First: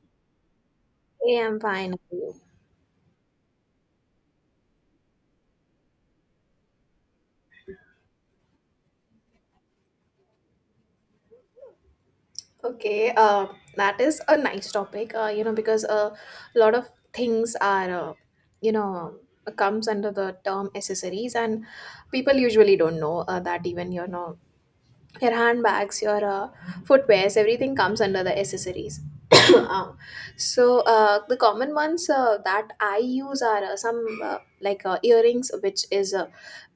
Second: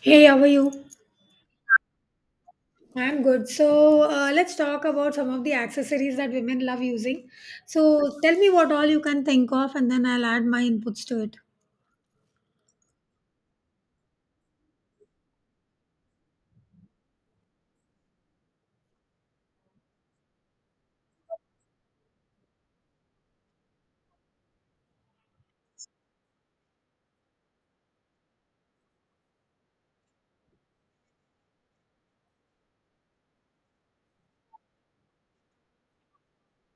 Hey, how are you? Yeah, I'm fine. How are you? I'm good. So let's talk about some of the accessories that women love using. So tell me what all you can think of, and then I'll add my inputs to it. Okay, that is a nice topic, because a lot of things are, you know, comes under the term accessories, and people usually don't know that even, your handbags, your footwears, everything comes under the accessories. Uh, so the common ones that I use are some like earrings, which is uh,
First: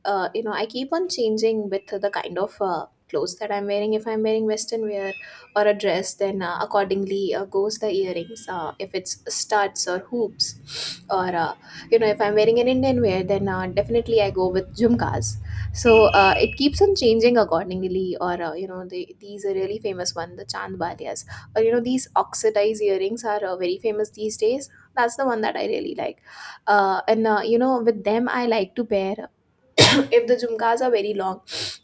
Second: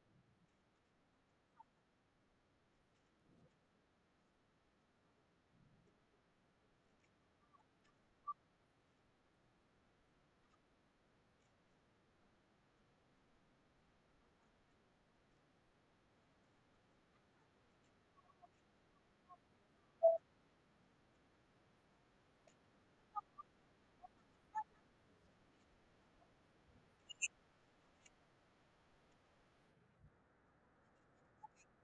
uh, you know I keep on changing with the kind of clothes that I'm wearing. If I'm wearing western wear or a dress, then accordingly goes the earrings. If it's studs or hoops, or you know if I'm wearing an Indian wear, then definitely I go with jhumkas. So it keeps on changing accordingly, or these are really famous one, the chandbalias, or these oxidized earrings are very famous these days. That's the one that I really like, and with them I like to pair. If the jhumkas are very long,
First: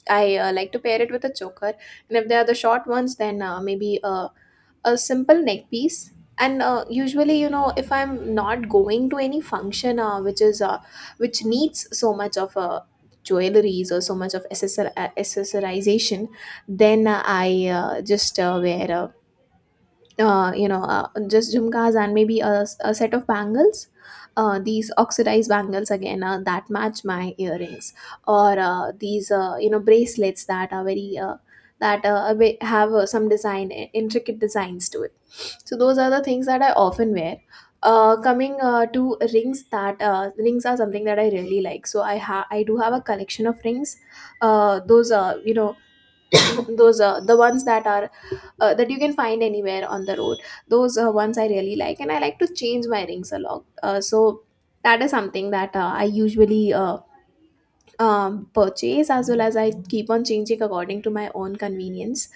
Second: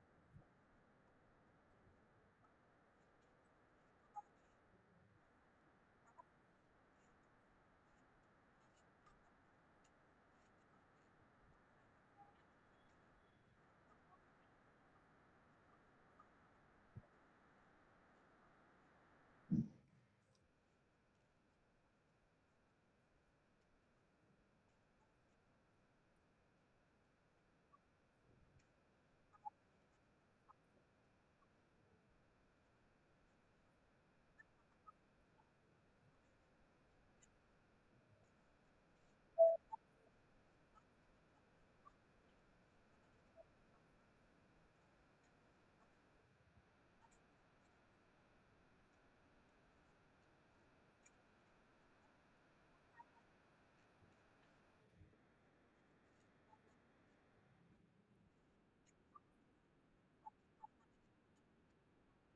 I like to pair it with a choker, and if they are the short ones, then maybe a simple neck piece. And usually you know if I'm not going to any function which needs so much of jewelries or so much of accessorization, then I just wear just jhumkas and maybe a set of bangles. These oxidized bangles again that match my earrings, or these bracelets that are very have some design intricate designs to it. So those are the things that I often wear. Coming to rings, that rings are something that I really like. So I do have a collection of rings. Those are those are the ones that are that you can find anywhere on the road. Those ones I really like, and I like to change my rings a lot. So that is something that I usually purchase as well as I keep on changing according to my own convenience.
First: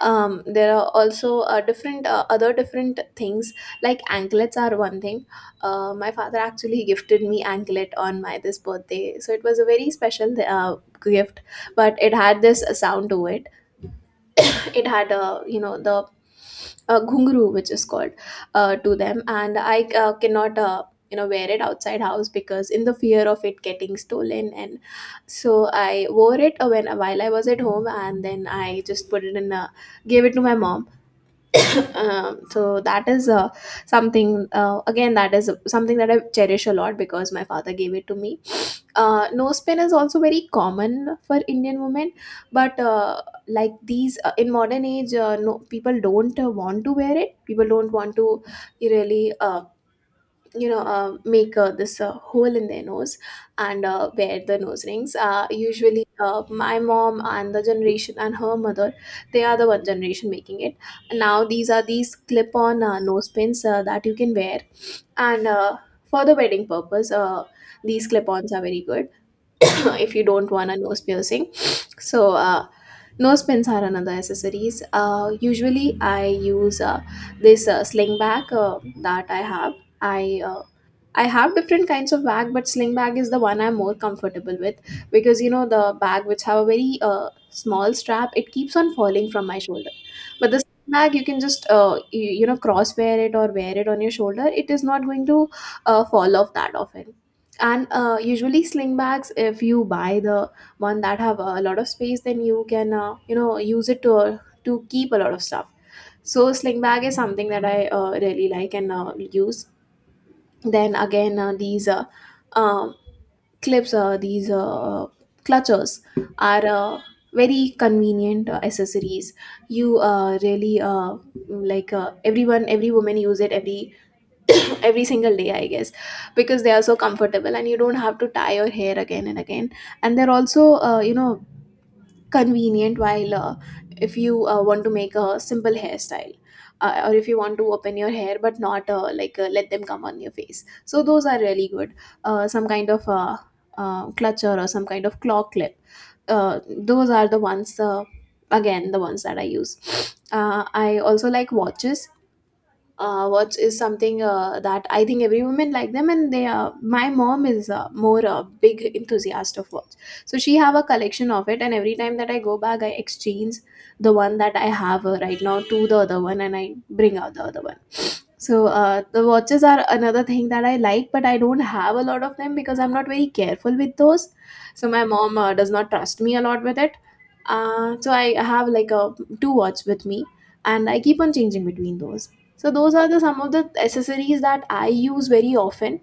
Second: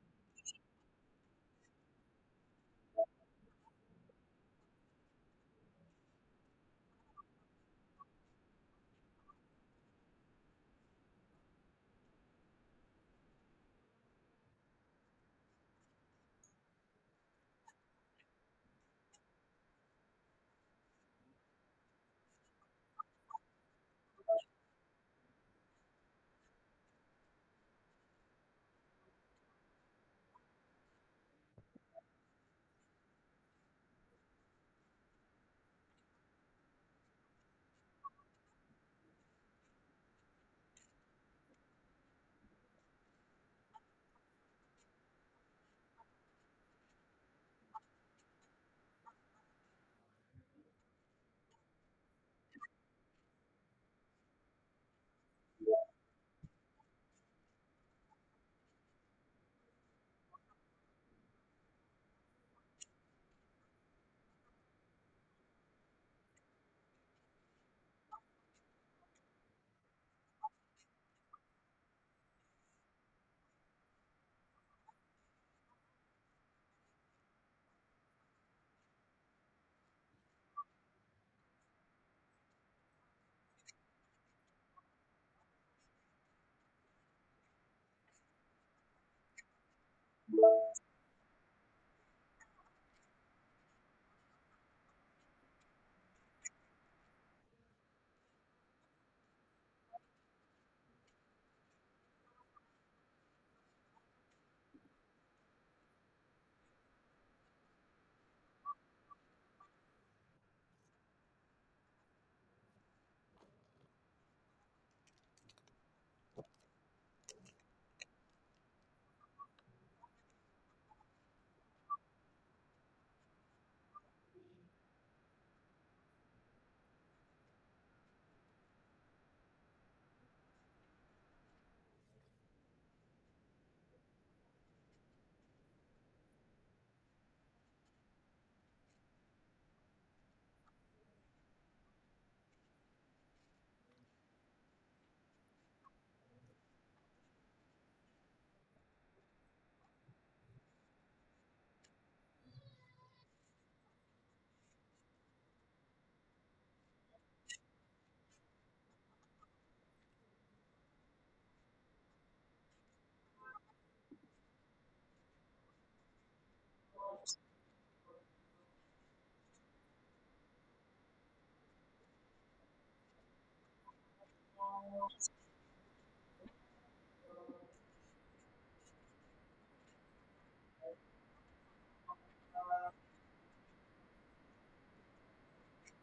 There are also different other different things like anklets are one thing. My father actually gifted me anklet on my this birthday, so it was a very special gift, but it had this sound to it. It had the ghungru, which is called to them, and I cannot wear it outside house because in the fear of it getting stolen. And so I wore it when while I was at home, and then I just put it in a gave it to my mom. So that is something again that is something that I cherish a lot because my father gave it to me. Nose pin is also very common for Indian women, but like these in modern age, no, people don't want to wear it. People don't want to really make this hole in their nose and wear the nose rings. Usually my mom and the generation and her mother, they are the one generation making it. Now these are these clip on nose pins that you can wear. And for the wedding purpose, these clip ons are very good if you don't want a nose piercing. So nose pins are another accessories. Usually I use this sling bag that I have. i uh, I have different kinds of bag, but sling bag is the one I'm more comfortable with because you know the bag which have a very small strap, it keeps on falling from my shoulder. But this bag you can just cross wear it or wear it on your shoulder. It is not going to fall off that often. And usually sling bags, if you buy the one that have a lot of space, then you can use it to keep a lot of stuff. So sling bag is something that I really like and use. Then again these um clips, these clutches are very convenient accessories. You really like everyone, every woman use it every every single day, I guess, because they are so comfortable and you don't have to tie your hair again and again. And they're also convenient while if you want to make a simple hairstyle, or if you want to open your hair but not like let them come on your face. So those are really good, some kind of clutcher or some kind of claw clip. Uh, those are the ones, again the ones that I use. I also like watches. Watch is something that I think every woman like them, and they are. My mom is more a big enthusiast of watch, so she have a collection of it, and every time that I go back, I exchange the one that I have right now to the other one, and I bring out the other one. So the watches are another thing that I like, but I don't have a lot of them because I'm not very careful with those. So my mom does not trust me a lot with it. So I have like a two watch with me, and I keep on changing between those. So those are the some of the accessories that I use very often,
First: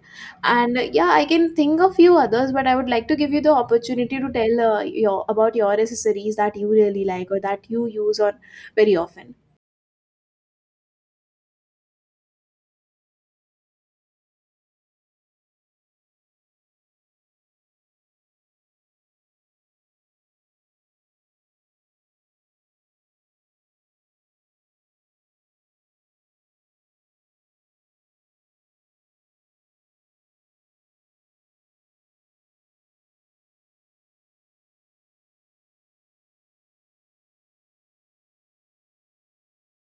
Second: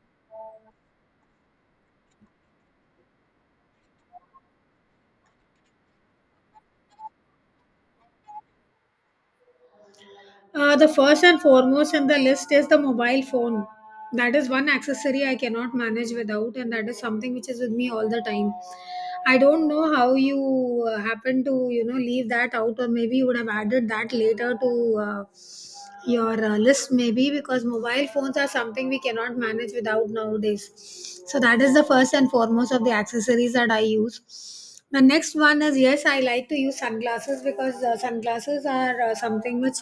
and yeah, I can think of few others, but I would like to give you the opportunity to tell your about your accessories that you really like or that you use on very often. The first and foremost in the list is the mobile phone. That is one accessory I cannot manage without, and that is something which is with me all the time. I don't know how you happen to leave that out, or maybe you would have added that later to uh, your list, maybe because mobile phones are something we cannot manage without nowadays. So that is the first and foremost of the accessories that I use. The next one is, yes, I like to use sunglasses because sunglasses are something which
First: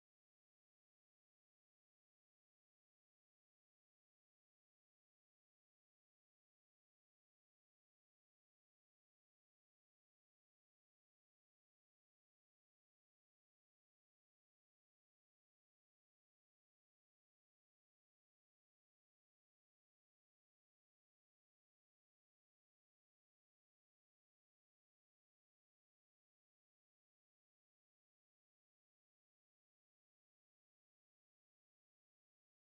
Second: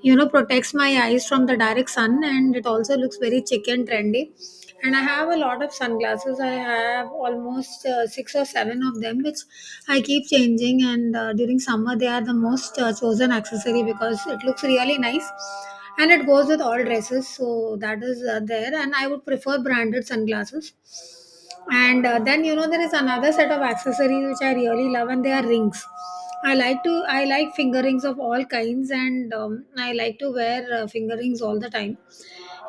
you know protects my eyes from the direct sun, and it also looks very chic and trendy. And I have a lot of sunglasses. I have almost six or seven of them, which I keep changing. And during summer, they are the most chosen accessory because it looks really nice, and it goes with all dresses. So that is there. And I would prefer branded sunglasses, and then you know there is another set of accessories which I really love, and they are rings. I like finger rings of all kinds, and I like to wear finger rings all the time.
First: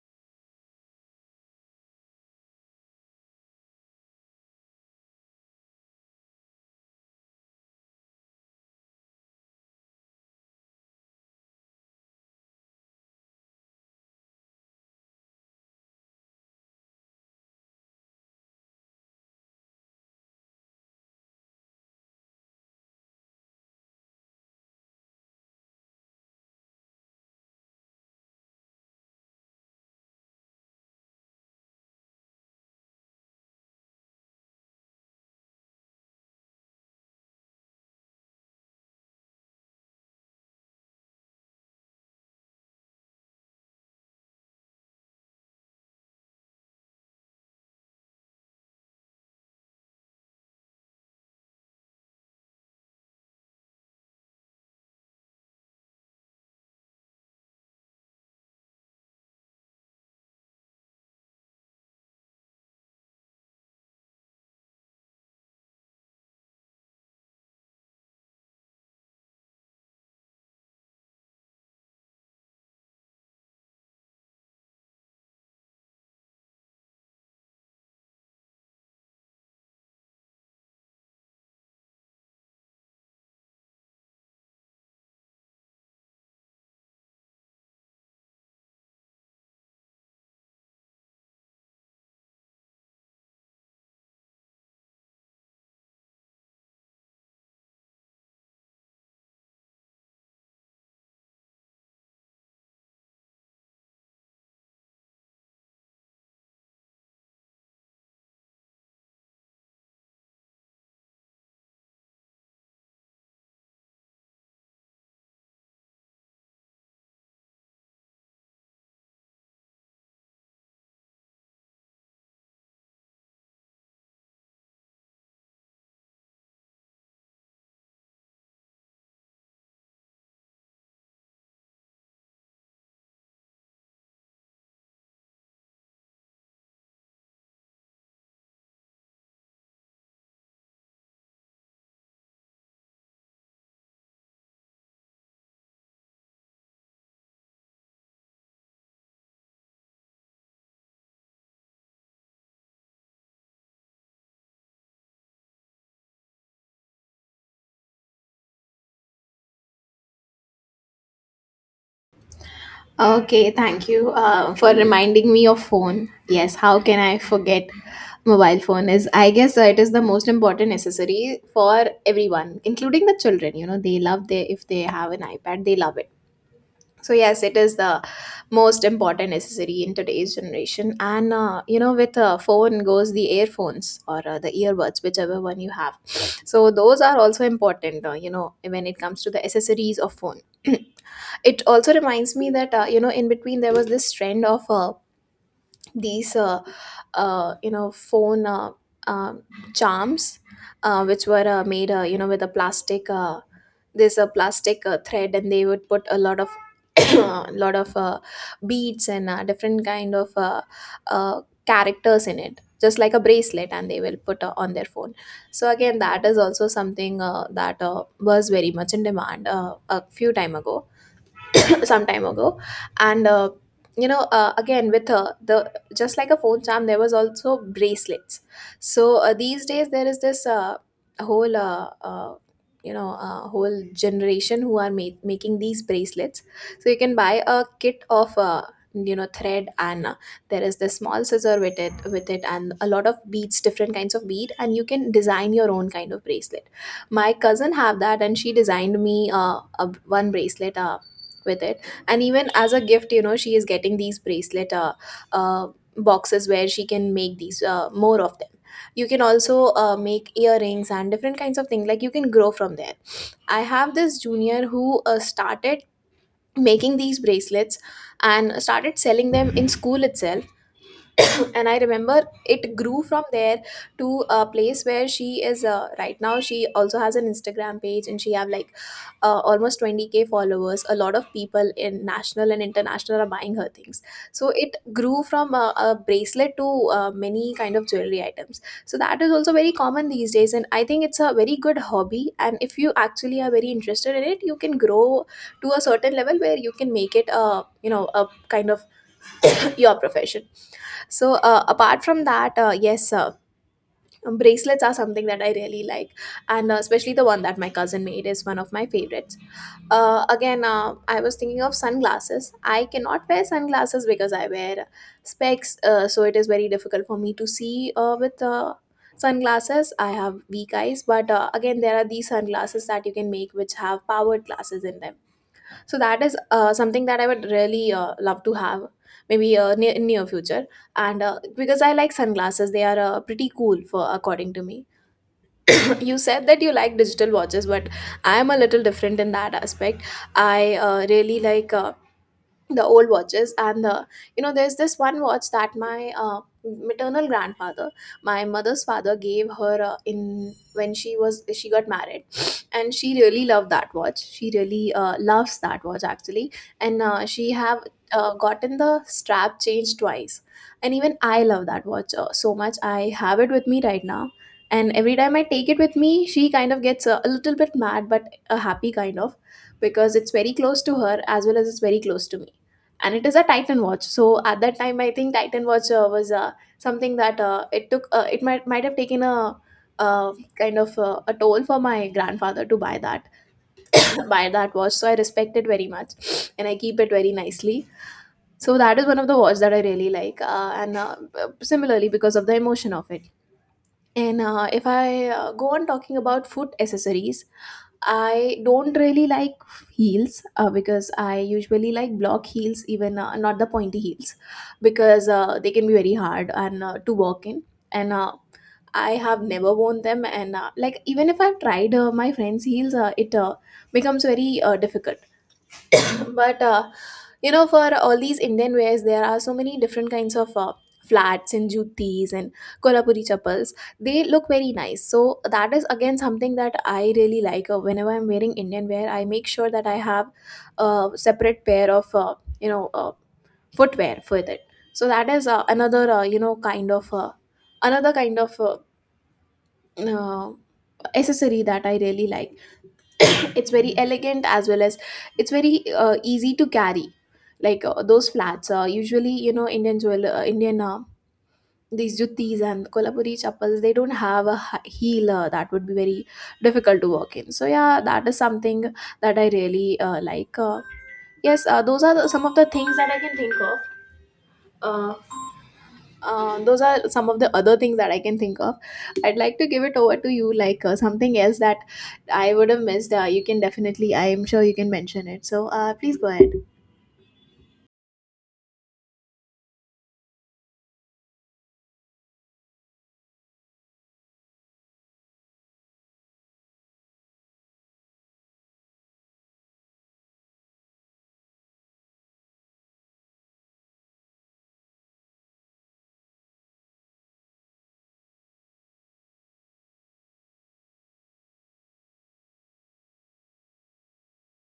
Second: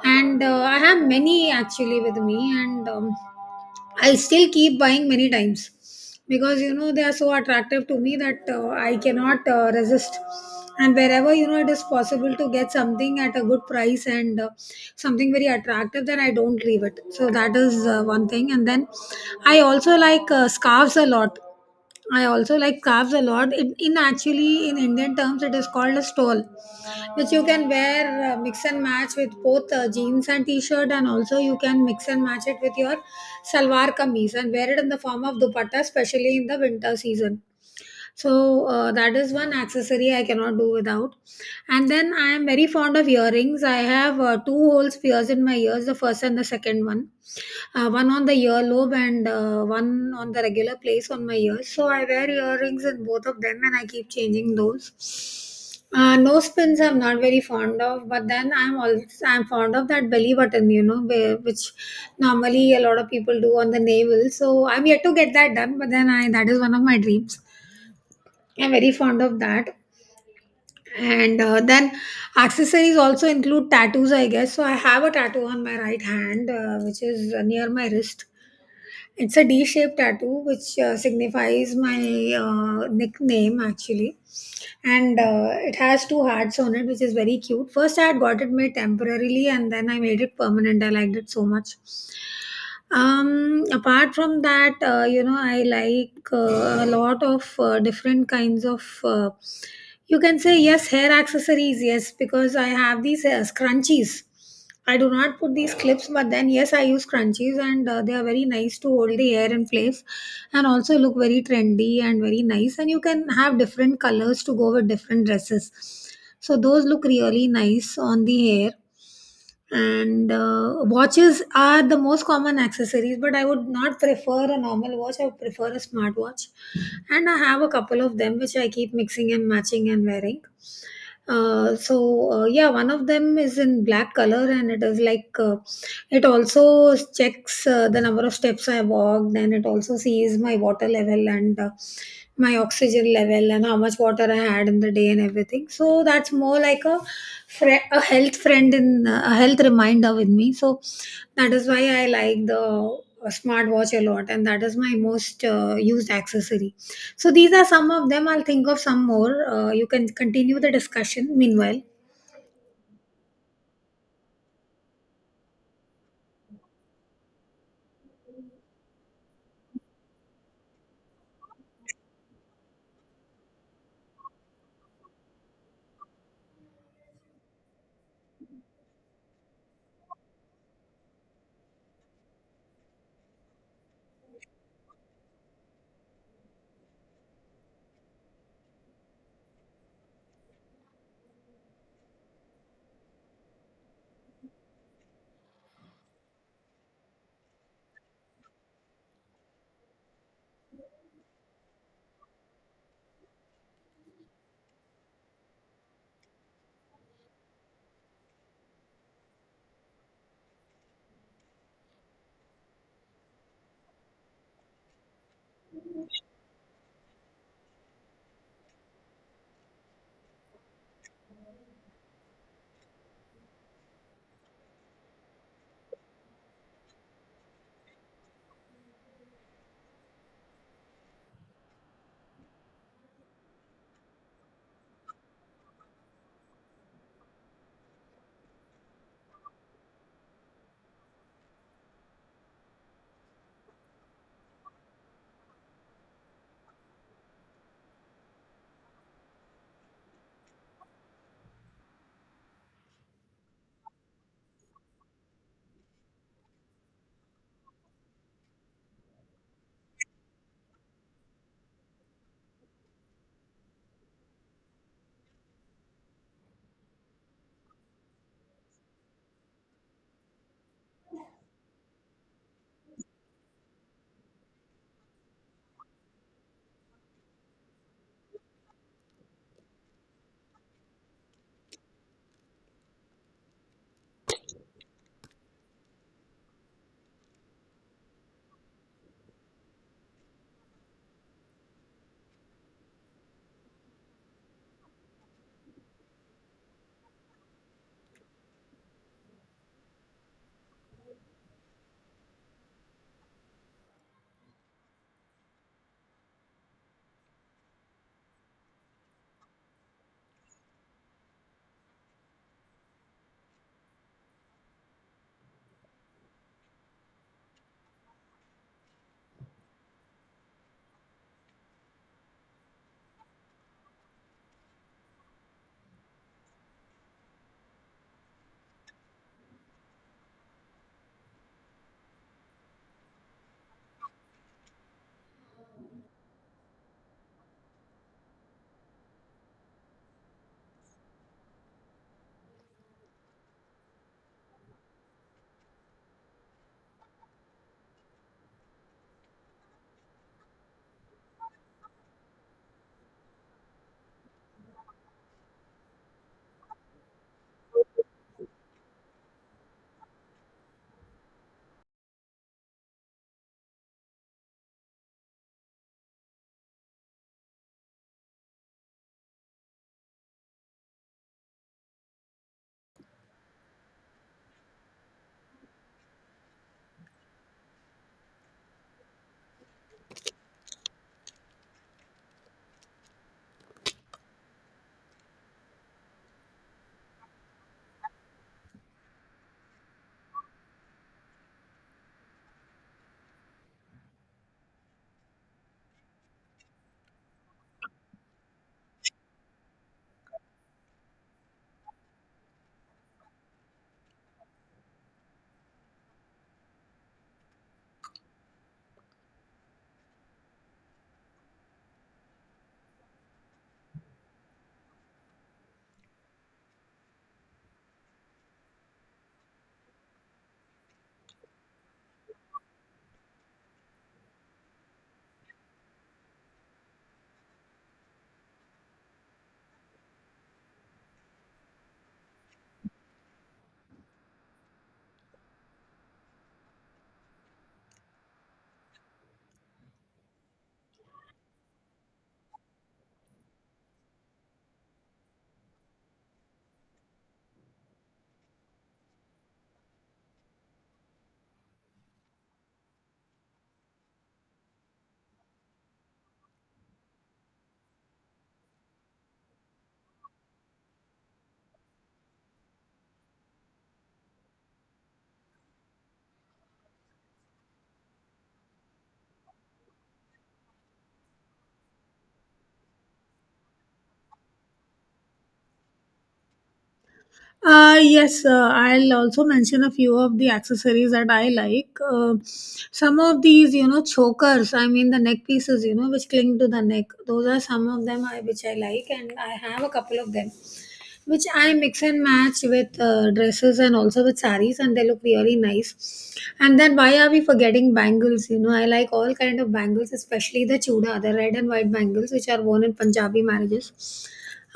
And I have many actually with me, and I still keep buying many times because you know they are so attractive to me that I cannot resist. And wherever you know it is possible to get something at a good price and something very attractive, then I don't leave it. So that is one thing. And then I also like uh, scarves a lot I also like scarves a lot. It, in Actually, in Indian terms, it is called a stole, which you can wear, mix and match with both jeans and t-shirt, and also you can mix and match it with your salwar kameez and wear it in the form of dupatta, especially in the winter season. So that is one accessory I cannot do without. And then I am very fond of earrings. I have two whole spheres in my ears, the first and the second one, one on the earlobe and one on the regular place on my ears, so I wear earrings in both of them and I keep changing those. Nose pins I'm not very fond of, but then I'm fond of that belly button, you know where, which normally a lot of people do on the navel. So I'm yet to get that done, but then I that is one of my dreams. I'm very fond of that. And then accessories also include tattoos, I guess. So I have a tattoo on my right hand, which is near my wrist. It's a D shaped tattoo, which signifies my nickname actually. And it has two hearts on it, which is very cute. First, I had got it made temporarily, and then I made it permanent. I liked it so much. Apart from that, I like a lot of different kinds of. You can say, yes, hair accessories, yes, because I have these scrunchies. I do not put these clips, but then yes, I use scrunchies, and they are very nice to hold the hair in place, and also look very trendy and very nice. And you can have different colors to go with different dresses, so those look really nice on the hair. And watches are the most common accessories, but I would not prefer a normal watch. I would prefer a smartwatch, and I have a couple of them which I keep mixing and matching and wearing. uh, so yeah, one of them is in black color, and it is like it also checks the number of steps I walked, and it also sees my water level and my oxygen level and how much water I had in the day and everything, so that's more like a Frie a health friend, in a health reminder with me. So that is why I like the smartwatch a lot, and that is my most used accessory. So these are some of them. I'll think of some more. You can continue the discussion meanwhile. Okay, thank you for reminding me of phone. Yes, how can I forget mobile phone is, I guess, it is the most important necessary for everyone, including the children. You know, they love their if they have an iPad, they love it. So yes, it is the most important necessary in today's generation. And with a phone goes the earphones or the earbuds, whichever one you have. So those are also important, when it comes to the accessories of phone. It also reminds me that in between there was this trend of these you know phone um charms, which were made with a plastic there's a plastic thread, and they would put a lot of lot of beads and different kind of uh, characters in it just like a bracelet, and they will put on their phone. So again that is also something that was very much in demand a few time ago. Some time ago. And again with the just like a phone charm there was also bracelets. So these days there is this whole whole generation who are making these bracelets. So you can buy a kit of thread, and there is this small scissor with it and a lot of beads, different kinds of bead, and you can design your own kind of bracelet. My cousin have that, and she designed me a, one bracelet with it. And even as a gift, you know she is getting these bracelet uh, boxes where she can make these more of them. You can also make earrings and different kinds of things, like you can grow from there. I have this junior who started making these bracelets and started selling them in school itself. And I remember it grew from there to a place where she is right now. She also has an Instagram page, and she have like almost 20K followers. A lot of people in national and international are buying her things. So it grew from a bracelet to many kind of jewelry items. So that is also very common these days, and I think it's a very good hobby, and if you actually are very interested in it, you can grow to a certain level where you can make it a kind of your profession. So apart from that, yes, bracelets are something that I really like, and especially the one that my cousin made is one of my favorites. Again, I was thinking of sunglasses. I cannot wear sunglasses because I wear specs, so it is very difficult for me to see with sunglasses. I have weak eyes, but again, there are these sunglasses that you can make which have powered glasses in them, so that is something that I would really love to have, maybe near in near future. And because I like sunglasses, they are pretty cool for according to me. You said that you like digital watches, but I am a little different in that aspect. I really like the old watches and the there's this one watch that my maternal grandfather, my mother's father, gave her in when she got married, and she really loved that watch. She really loves that watch actually, and she have gotten the strap changed twice, and even I love that watch so much. I have it with me right now, and every time I take it with me she kind of gets a little bit mad, but a happy kind of, because it's very close to her as well as it's very close to me. And it is a Titan watch, so at that time I think Titan watch was something that it might have taken a uh, a toll for my grandfather to buy that buy that watch, so I respect it very much and I keep it very nicely. So that is one of the watch that I really like, and similarly because of the emotion of it. And if I go on talking about foot accessories, I don't really like heels, because I usually like block heels, even not the pointy heels, because they can be very hard and to walk in. And I have never worn them, and like even if I've tried my friend's heels, it becomes very difficult, but you know, for all these Indian wears, there are so many different kinds of flats and jutis and kolhapuri chappals. They look very nice, so that is again something that I really like. Whenever I'm wearing Indian wear, I make sure that I have a separate pair of footwear for it. So that is another kind of uh, accessory that I really like. It's very elegant, as well as it's very easy to carry, like those flats. Usually, you know, Indian, these juttis and kolhapuri chappals, they don't have a heel that would be very difficult to walk in. So yeah, that is something that I really like. Yes, those are some of the things that I can think of. uh, those are some of the other things that I can think of. I'd like to give it over to you, like something else that I would have missed. You can definitely, I am sure you can mention it. So please go ahead. Yes, I'll also mention a few of the accessories that I like. Some of these, you know, chokers, I mean the neck pieces, you know, which cling to the neck. Those are some of them, which I like, and I have a couple of them, which I mix and match with dresses and also with saris, and they look really nice. And then why are we forgetting bangles? You know, I like all kind of bangles, especially the chuda, the red and white bangles, which are worn in Punjabi marriages.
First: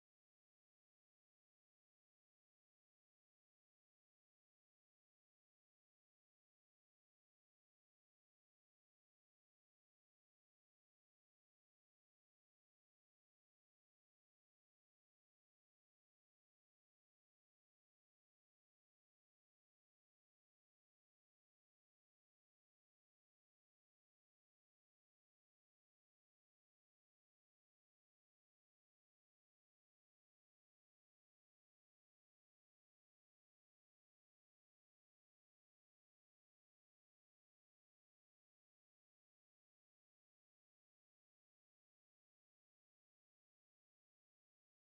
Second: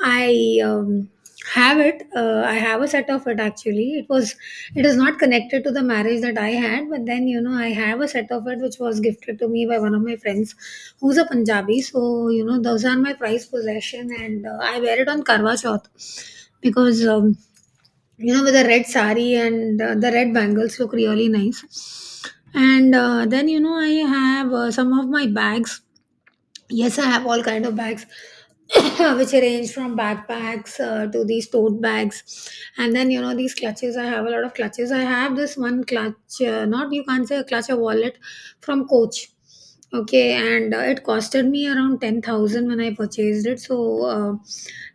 I have it. I have a set of it actually. It is not connected to the marriage that I had, but then you know, I have a set of it which was gifted to me by one of my friends who's a Punjabi. So, you know, those are my prized possession, and I wear it on Karwa Chauth because you know, with the red sari and the red bangles look really nice. And then you know I have some of my bags. Yes, I have all kind of bags, which range from backpacks to these tote bags, and then you know these clutches. I have a lot of clutches. I have this one clutch, not, you can't say a clutch, a wallet from Coach. Okay, and it costed me around 10,000 when I purchased it. So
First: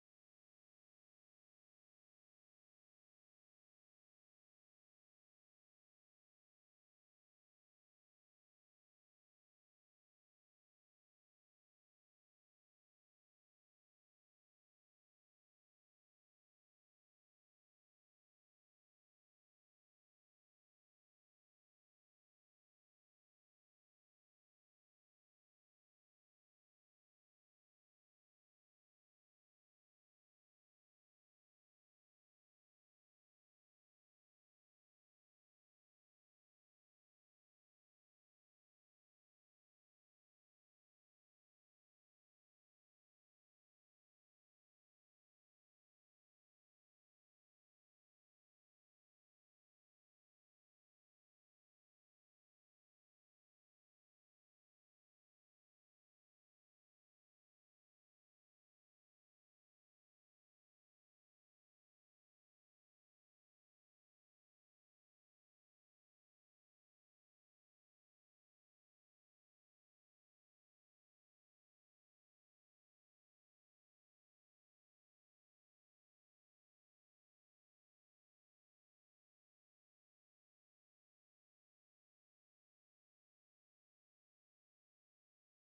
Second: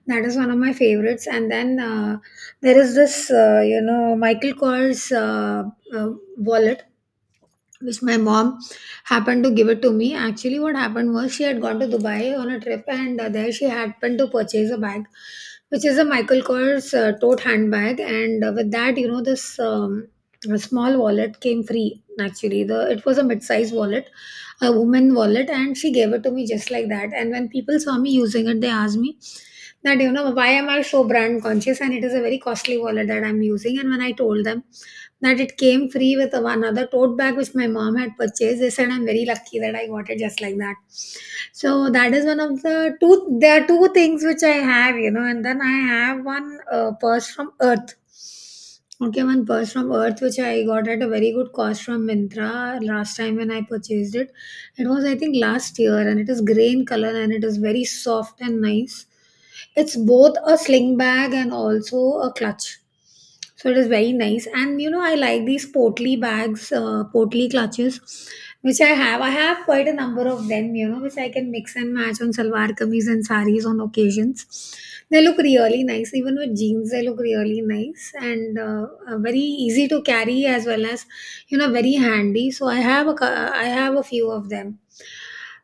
that is one of my favorites. And then there is this, Michael Kors uh, wallet which my mom happened to give it to me. Actually, what happened was, she had gone to Dubai on a trip, and there she happened to purchase a bag, which is a Michael Kors tote handbag, and with that, you know, this a small wallet came free. Actually, the it was a mid-size wallet, a woman wallet, and she gave it to me just like that. And when people saw me using it, they asked me that you know why am I so brand conscious, and it is a very costly wallet that I'm using. And when I told them that it came free with one other tote bag which my mom had purchased, they said I'm very lucky that I got it just like that. So that is one of the two. There are two things which I have, you know, and then I have one purse from Earth. Okay, one purse from Earth which I got at a very good cost from Mintra last time when I purchased it. It was, I think, last year, and it is grey in color, and it is very soft and nice. It's both a sling bag and also a clutch. So it is very nice. And you know, I like these portly bags, portly clutches, which I have. I have quite a number of them, you know, which I can mix and match on salwar kameez and saris on occasions. They look really nice, even with jeans, they look really nice, and very easy to carry, as well as, you know, very handy. So I have a, I have a few of them.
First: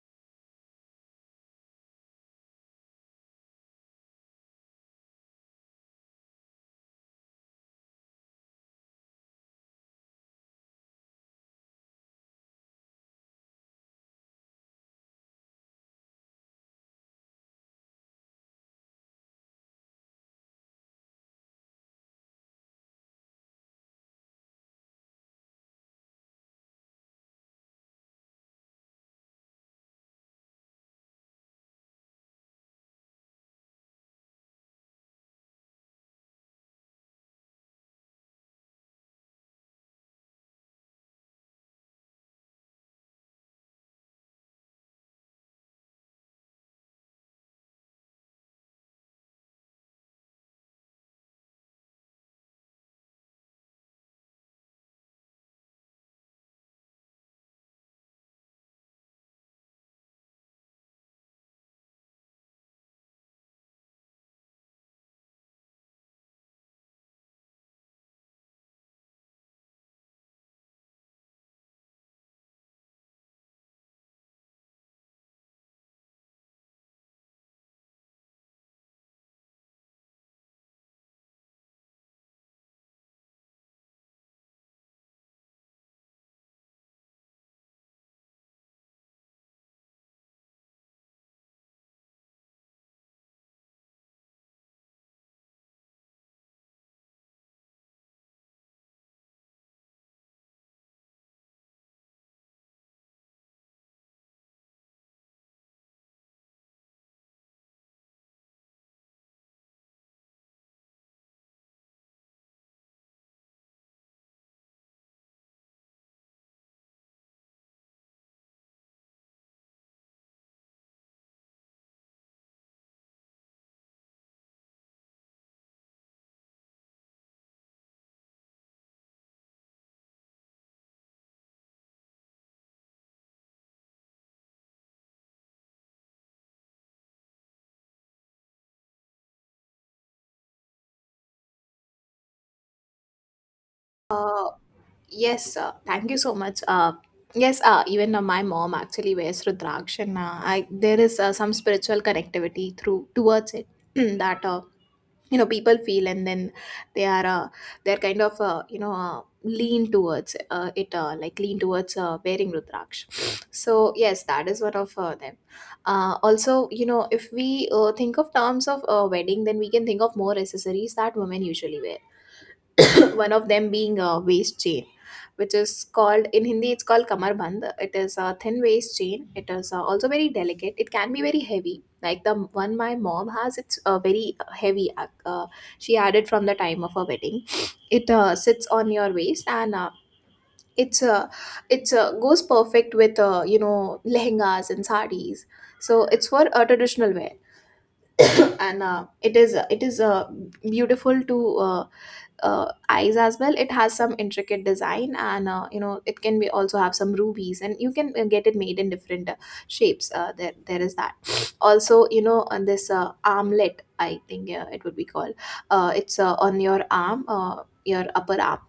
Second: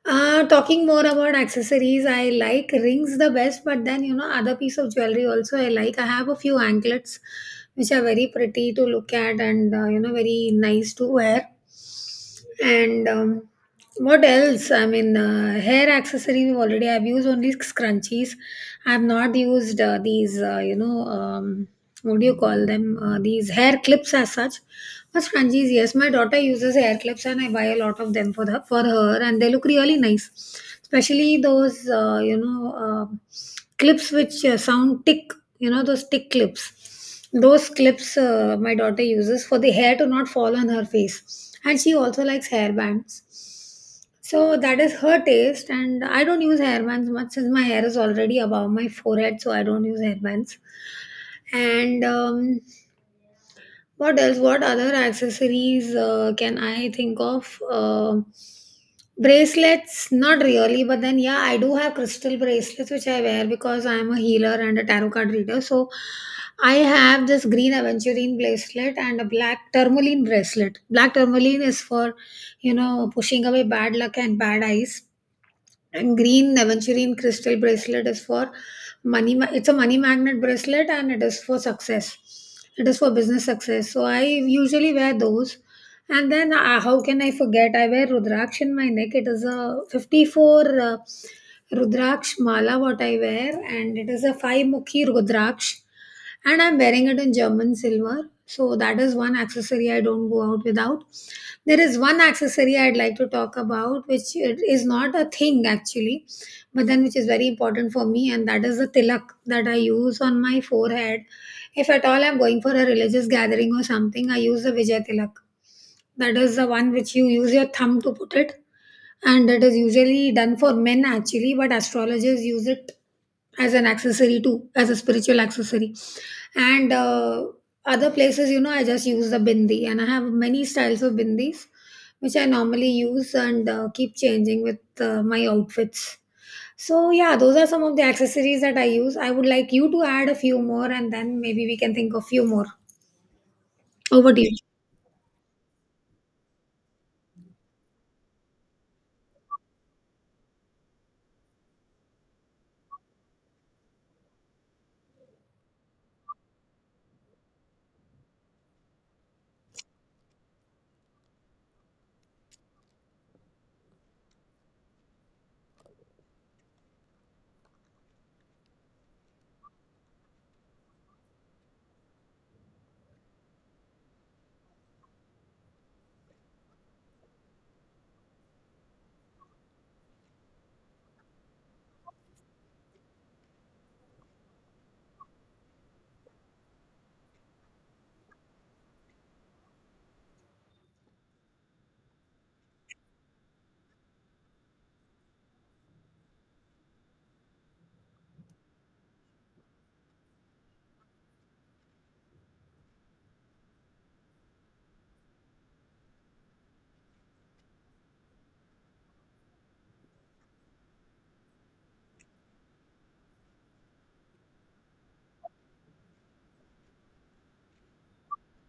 Talking more about accessories, I like rings the best, but then you know, other piece of jewelry also I like. I have a few anklets which are very pretty to look at and you know, very nice to wear. And what else? I mean, hair accessories, already I've used only scrunchies. I've not used these, what do you call them, these hair clips as such. But scrunchies, yes. My daughter uses hair clips, and I buy a lot of them for her, and they look really nice, especially those uh, clips which sound tick. You know, those tick clips, those clips my daughter uses for the hair to not fall on her face. And she also likes hair bands, so that is her taste, and I don't use hairbands much since my hair is already above my forehead, so I don't use hairbands. And what else, what other accessories can I think of? Bracelets, not really, but then yeah, I do have crystal bracelets which I wear because I am a healer and a tarot card reader. So I have this green aventurine bracelet and a black tourmaline bracelet. Black tourmaline is for you know pushing away bad luck and bad eyes, and green aventurine crystal bracelet is for money. It's a money magnet bracelet, and it is for success. It is for business success. So I usually wear those. And then how can I forget? I wear Rudraksh in my neck. It is a 54 Rudraksh mala what I wear, and it is a five mukhi Rudraksh, and I'm wearing it in German silver. So that is one accessory I don't go out without. There is one accessory I'd like to talk about, which it is not a thing actually, but then which is very important for me, and that is the tilak that I use on my forehead. If at all I'm going for a religious gathering or something, I use the Vijay tilak. That is the one which you use your thumb to put it, and it is usually done for men actually, but astrologers use it as an accessory too, as a spiritual accessory. And other places, I just use the bindi, and I have many styles of bindis which I normally use and keep changing with my outfits. So yeah, those are some of the accessories that I use. I would like you to add a few more, and then maybe we can think of few more. Over to Uh, you. yes, Thank you so much. Yes, Even my mom actually wears Rudraksha. And I, there is some spiritual connectivity through towards it that you know people feel, and then they are they're kind of lean towards it, like lean towards wearing Rudraksha. So yes, that is one of them. Also, you know, if we think of terms of wedding, then we can think of more accessories that women usually wear. One of them being a waist chain, which is called in Hindi, it's called kamarband. It is a thin waist chain. It is also very delicate. It can be very heavy, like the one my mom has. It's very heavy. She had it from the time of her wedding. It sits on your waist, and it's uh, it's goes perfect with you know, lehengas and sarees. So it's for a traditional wear. And it is beautiful to uh, eyes as well. It has some intricate design, and you know, it can be also have some rubies, and you can get it made in different shapes. There is that. Also, you know, on this armlet, I think it would be called, it's on your arm, your upper arm.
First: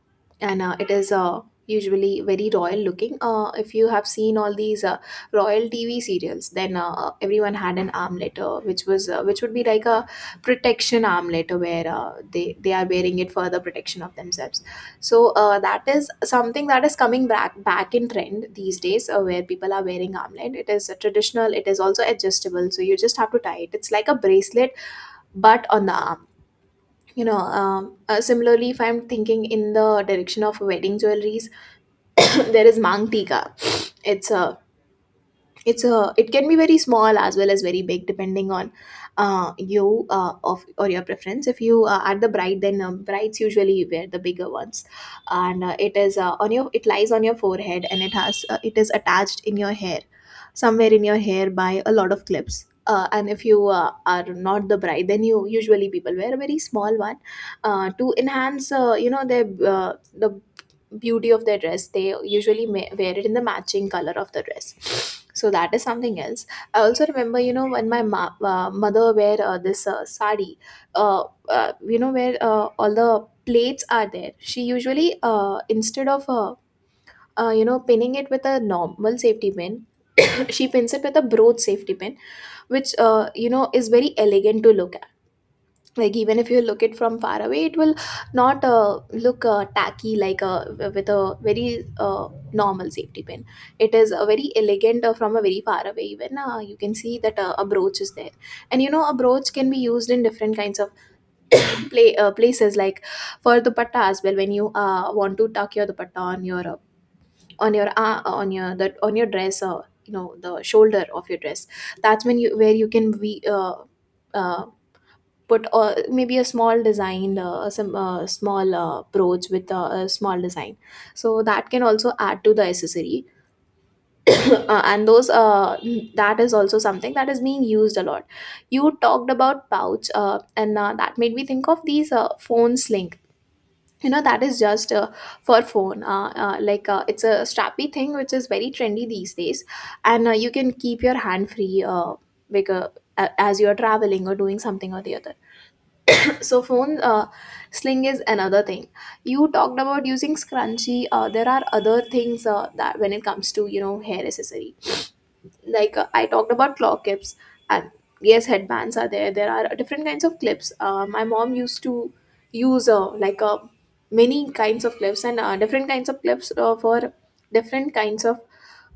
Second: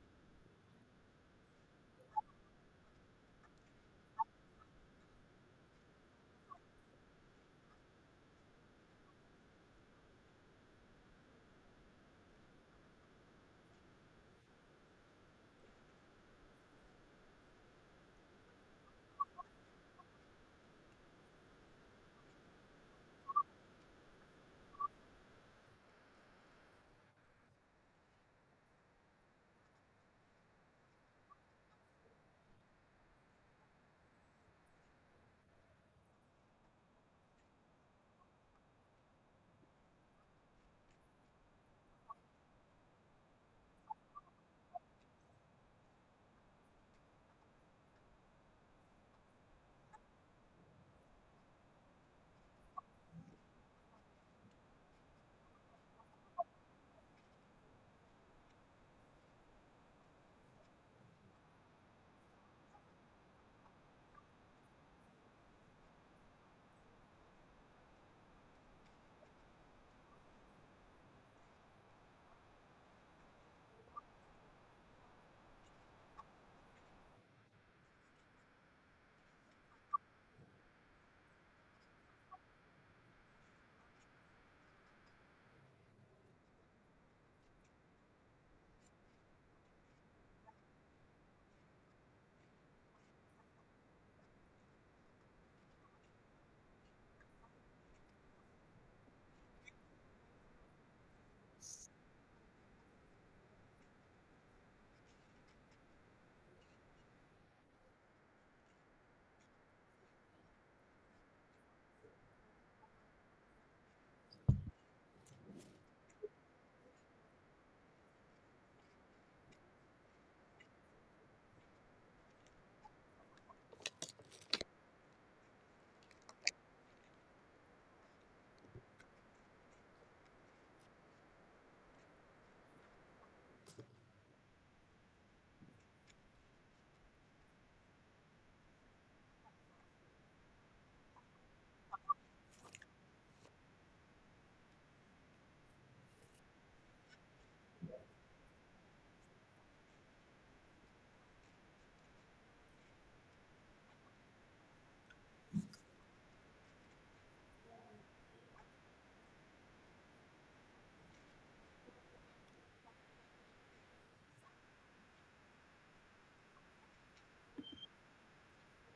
And it is usually very royal looking. If you have seen all these royal TV serials, then everyone had an armlet, which would be like a protection armlet, where they are wearing it for the protection of themselves. So that is something that is coming back in trend these days, where people are wearing armlet. It is a traditional, it is also adjustable, so you just have to tie it. It's like a bracelet, but on the arm. You know, similarly, if I'm thinking in the direction of wedding jewelries, there is mang tikka. it's a it's a, it can be very small as well as very big, depending on you of or your preference. If you are the bride, then brides usually wear the bigger ones. And it is on your it lies on your forehead, and it has it is attached in your hair, somewhere in your hair, by a lot of clips. And if you are not the bride, then you usually, people wear a very small one, to enhance you know their the beauty of their dress. They usually wear it in the matching color of the dress. So that is something else. I also remember, you know, when my mother wear this sari, uh, you know, where all the plates are there, she usually, instead of you know, pinning it with a normal safety pin, she pins it with a broad safety pin, which you know, is very elegant to look at. Like, even if you look it from far away, it will not look tacky, like with a very normal safety pin. It is a very elegant, from a very far away, even you can see that a brooch is there. And you know, a brooch can be used in different kinds of play places, like for the dupatta as well, when you want to tuck your dupatta on your on your on your that on your dress, or you know, the shoulder of your dress. That's when you where you can be uh, put maybe a small design, some small brooch with a small design. So that can also add to the accessory. And those that is also something that is being used a lot. You talked about pouch, and that made me think of these phone sling. You know, that is just for phone, like it's a strappy thing, which is very trendy these days. And you can keep your hand free, like uh, as you are traveling or doing something or the other. So phone sling is another thing. You talked about using scrunchie. There are other things that when it comes to, you know, hair accessory. Like I talked about claw clips, and yes, headbands are there. There are different kinds of clips. My mom used to use many kinds of clips and different kinds of clips for different kinds of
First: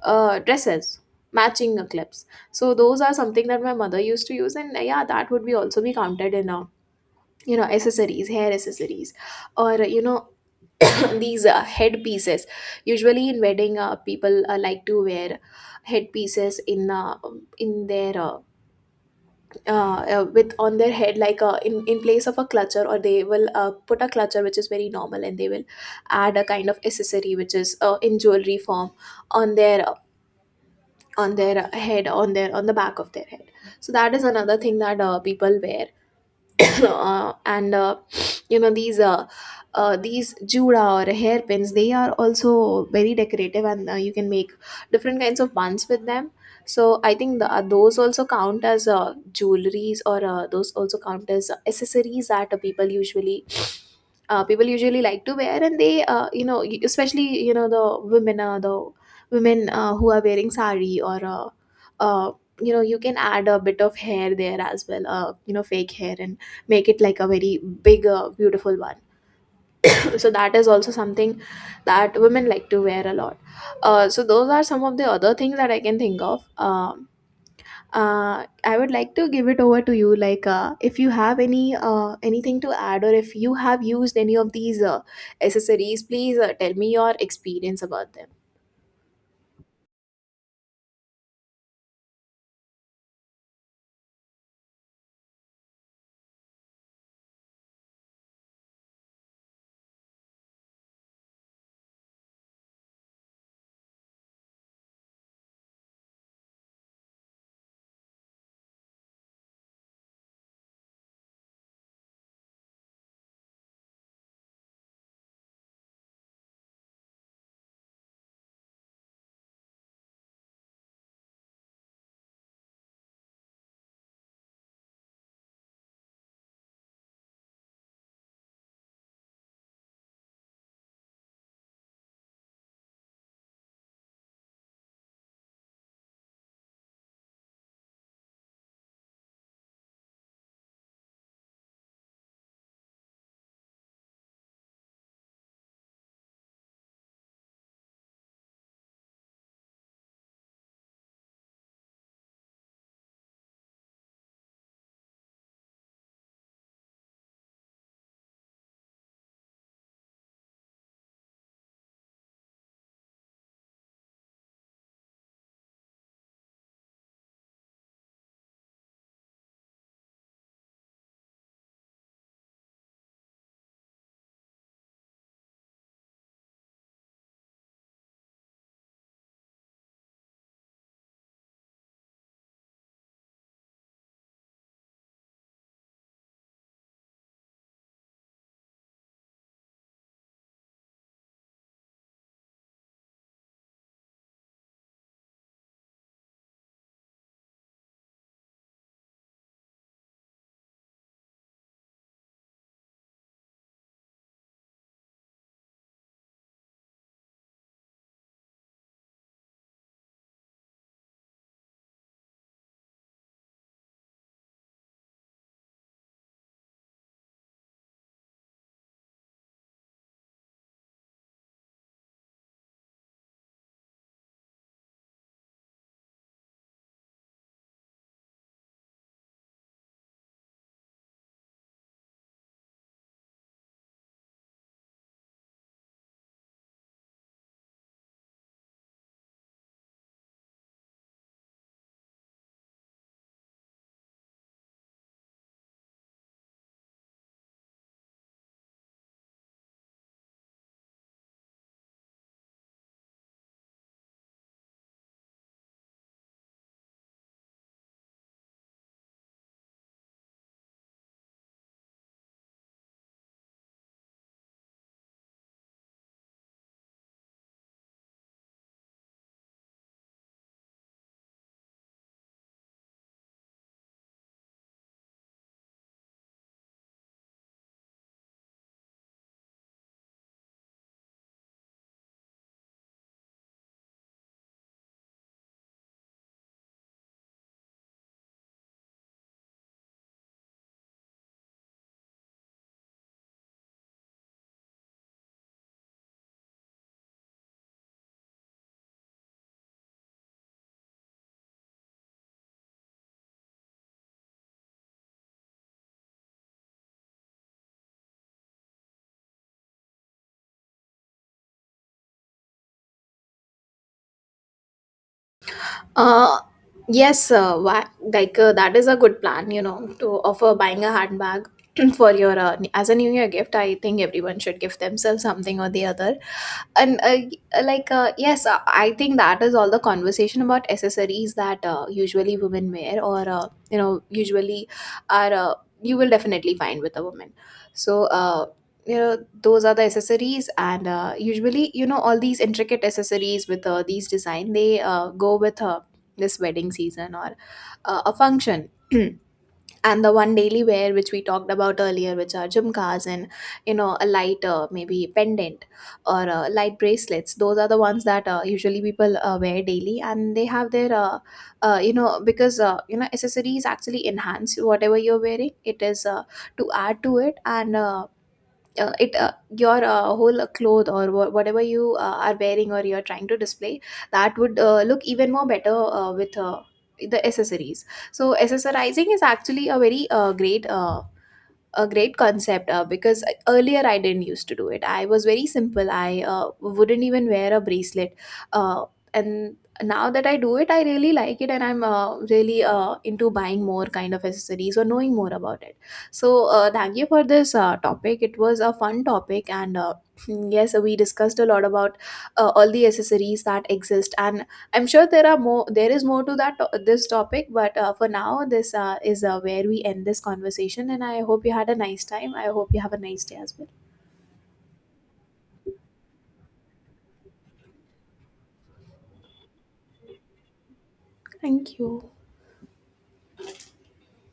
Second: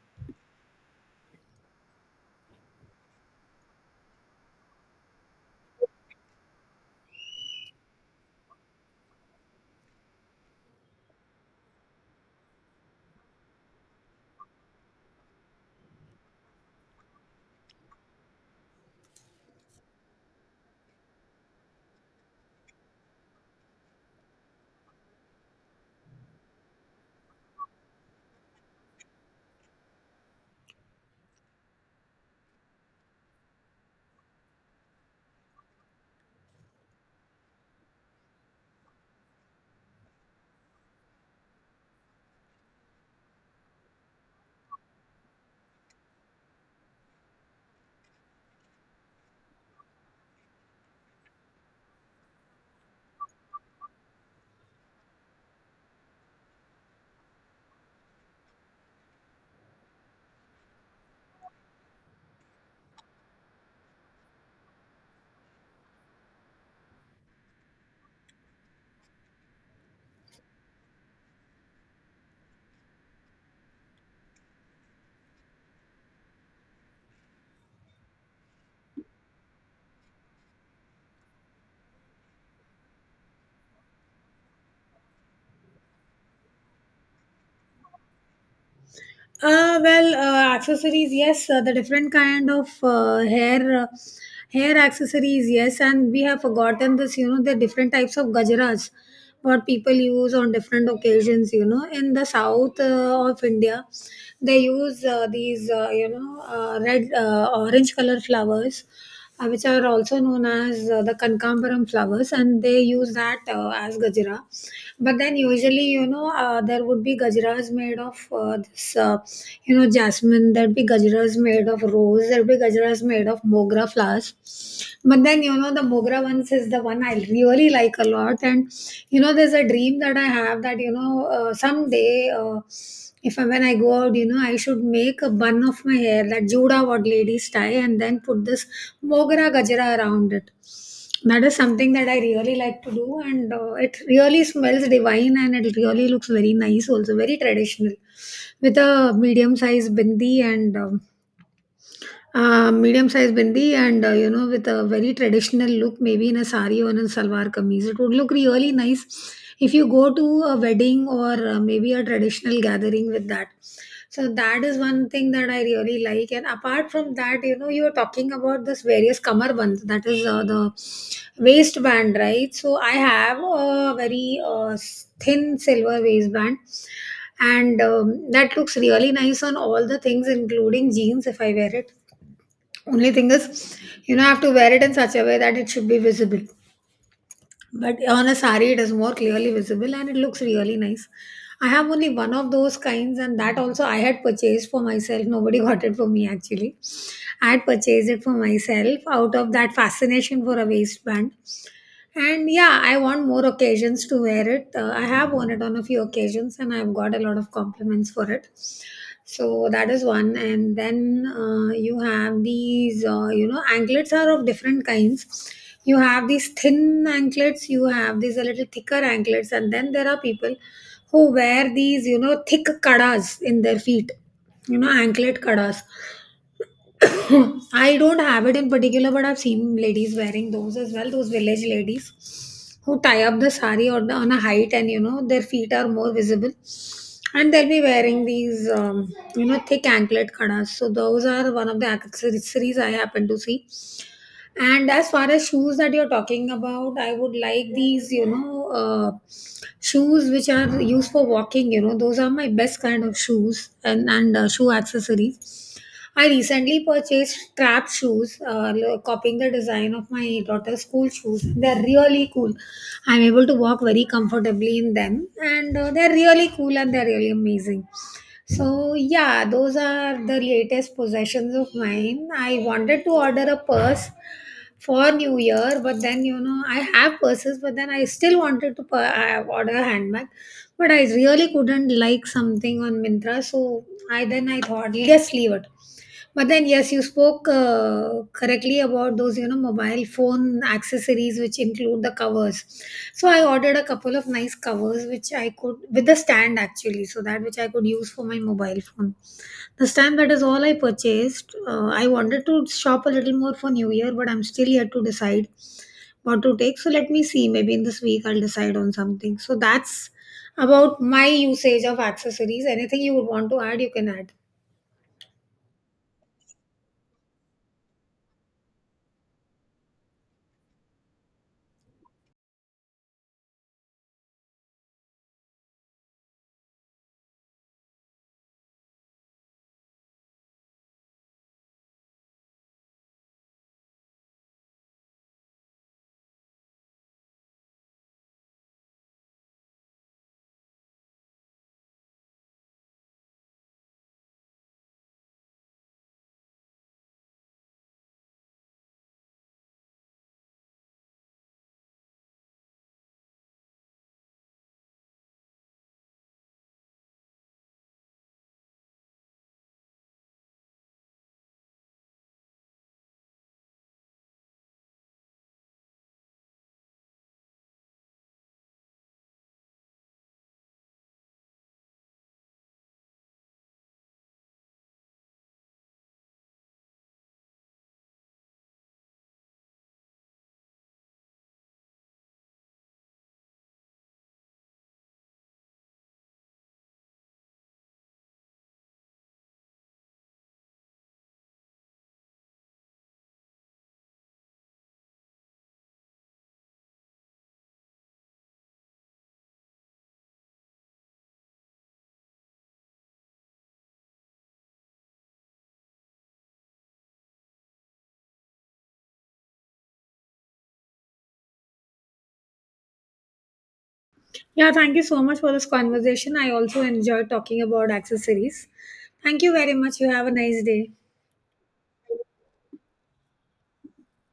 dresses, matching clips. So those are something that my mother used to use, and yeah, that would be also be counted in. You know, accessories, hair accessories, or you know, these head pieces, usually in wedding, people like to wear head pieces in their with on their head, like in place of a clutcher, or they will put a clutcher, which is very normal, and they will add a kind of accessory, which is in jewelry form on their, on their head, on their, on the back of their head. So that is another thing that people wear. And you know these These jura or hairpins, they are also very decorative, and you can make different kinds of buns with them. So I think those also count as jewelries, or those also count as accessories that people usually people usually like to wear, and they especially, you know, the women, the women who are wearing sari, or uh, you know, you can add a bit of hair there as well, you know, fake hair, and make it like a very big, beautiful one. So that is also something that women like to wear a lot. So those are some of the other things that I can think of. Uh, I would like to give it over to you, like if you have any anything to add, or if you have used any of these accessories, please tell me your experience about them. Well, accessories, yes, the different kind of hair hair accessories, yes, and we have forgotten this, you know, the different types of gajaras, what people use on different occasions. You know, in the south of India, they use these, you know, red, orange color flowers which are also known as the Kankambaram flowers, and they use that as Gajra. But then, usually, you know, there would be Gajras made of this, you know, jasmine, there'd be Gajras made of rose, there'd be Gajras made of Mogra flowers. But then, you know, the Mogra ones is the one I really like a lot. And, you know, there's a dream that I have that, you know, someday, if I, when I go out, you know, I should make a bun of my hair, that Juda what ladies tie, and then put this Mogra Gajra around it. That is something that I really like to do, and it really smells divine and it really looks very nice, also very traditional, with a medium sized bindi and with a very traditional look. Maybe in a sari or in a salwar kameez it would look really nice if you go to a wedding or maybe a traditional gathering with that. So that is one thing that I really like. And apart from that, you are talking about this various kamarband, that is the waistband, right? So I have a very thin silver waistband, and that looks really nice on all the things including jeans if I wear it. Only thing is, you know, I have to wear it in such a way that it should be visible. But on a sari, it is more clearly visible and it looks really nice. I have only one of those kinds, and that also I had purchased for myself. Nobody got it for me actually. I had purchased it for myself out of that fascination for a waistband. And yeah, I want more occasions to wear it. I have worn it on a few occasions and I've got a lot of compliments for it. So that is one. And then you have these, you know, anklets are of different kinds. You have these thin anklets, you have these a little thicker anklets, and then there are people who wear these, thick kadas in their feet, anklet kadas. I don't have it in particular, but I've seen ladies wearing those as well. Those village ladies who tie up the sari on a height, and you know their feet are more visible, and they'll be wearing these thick anklet khanas. So those are one of the accessories I happen to see. And as far as shoes that you're talking about, I would like these, shoes which are used for walking. Those are my best kind of shoes, and shoe accessories. I recently purchased trap shoes, copying the design of my daughter's school shoes. They're really cool. I'm able to walk very comfortably in them, and they're really cool and they're really amazing. So, yeah, those are the latest possessions of mine. I wanted to order a purse for New Year, but then, I have purses, but then I still wanted to order a handbag, but I really couldn't like something on Mintra, so I then I thought, just leave it. But then, yes, you spoke correctly about those, you know, mobile phone accessories which include the covers. So I ordered a couple of nice covers which I could, with the stand actually, so that which I could use for my mobile phone. The stand, that is all I purchased. I wanted to shop a little more for New Year, but I'm still yet to decide what to take. So let me see. Maybe in this week I'll decide on something. So that's about my usage of accessories. Anything you would want to add, you can add. Uh, yes, why, like that is a good plan, you know, to offer buying a handbag for your, as a New Year gift. I think everyone should give themselves something or the other, and yes, I think that is all the conversation about accessories that usually women wear, or you know, usually are, you will definitely find with a woman. So you know, those are the accessories. And usually, you know, all these intricate accessories with these design, they go with this wedding season, or a function. And the one daily wear which we talked about earlier, which are jhumkas, and you know, a light, maybe pendant, or light bracelets, those are the ones that usually people wear daily. And they have their, you know, because you know, accessories actually enhance whatever you're wearing. It is to add to it. And it your whole, cloth, or whatever you are wearing, or you're trying to display, that would look even more better, with the accessories. So accessorizing is actually a very, great a great concept. Because earlier I didn't used to do it. I was very simple. I wouldn't even wear a bracelet. Uh, and now that I do it, I really like it, and I'm really into buying more kind of accessories or knowing more about it. So thank you for this topic. It was a fun topic, and yes, we discussed a lot about all the accessories that exist. And I'm sure there are more. There is more to that this topic, but for now, this is where we end this conversation. And I hope you had a nice time. I hope you have a nice day as well. Yeah, thank you so much for this conversation. I also enjoyed talking about accessories. Thank you very much. You have a nice day. Thank you.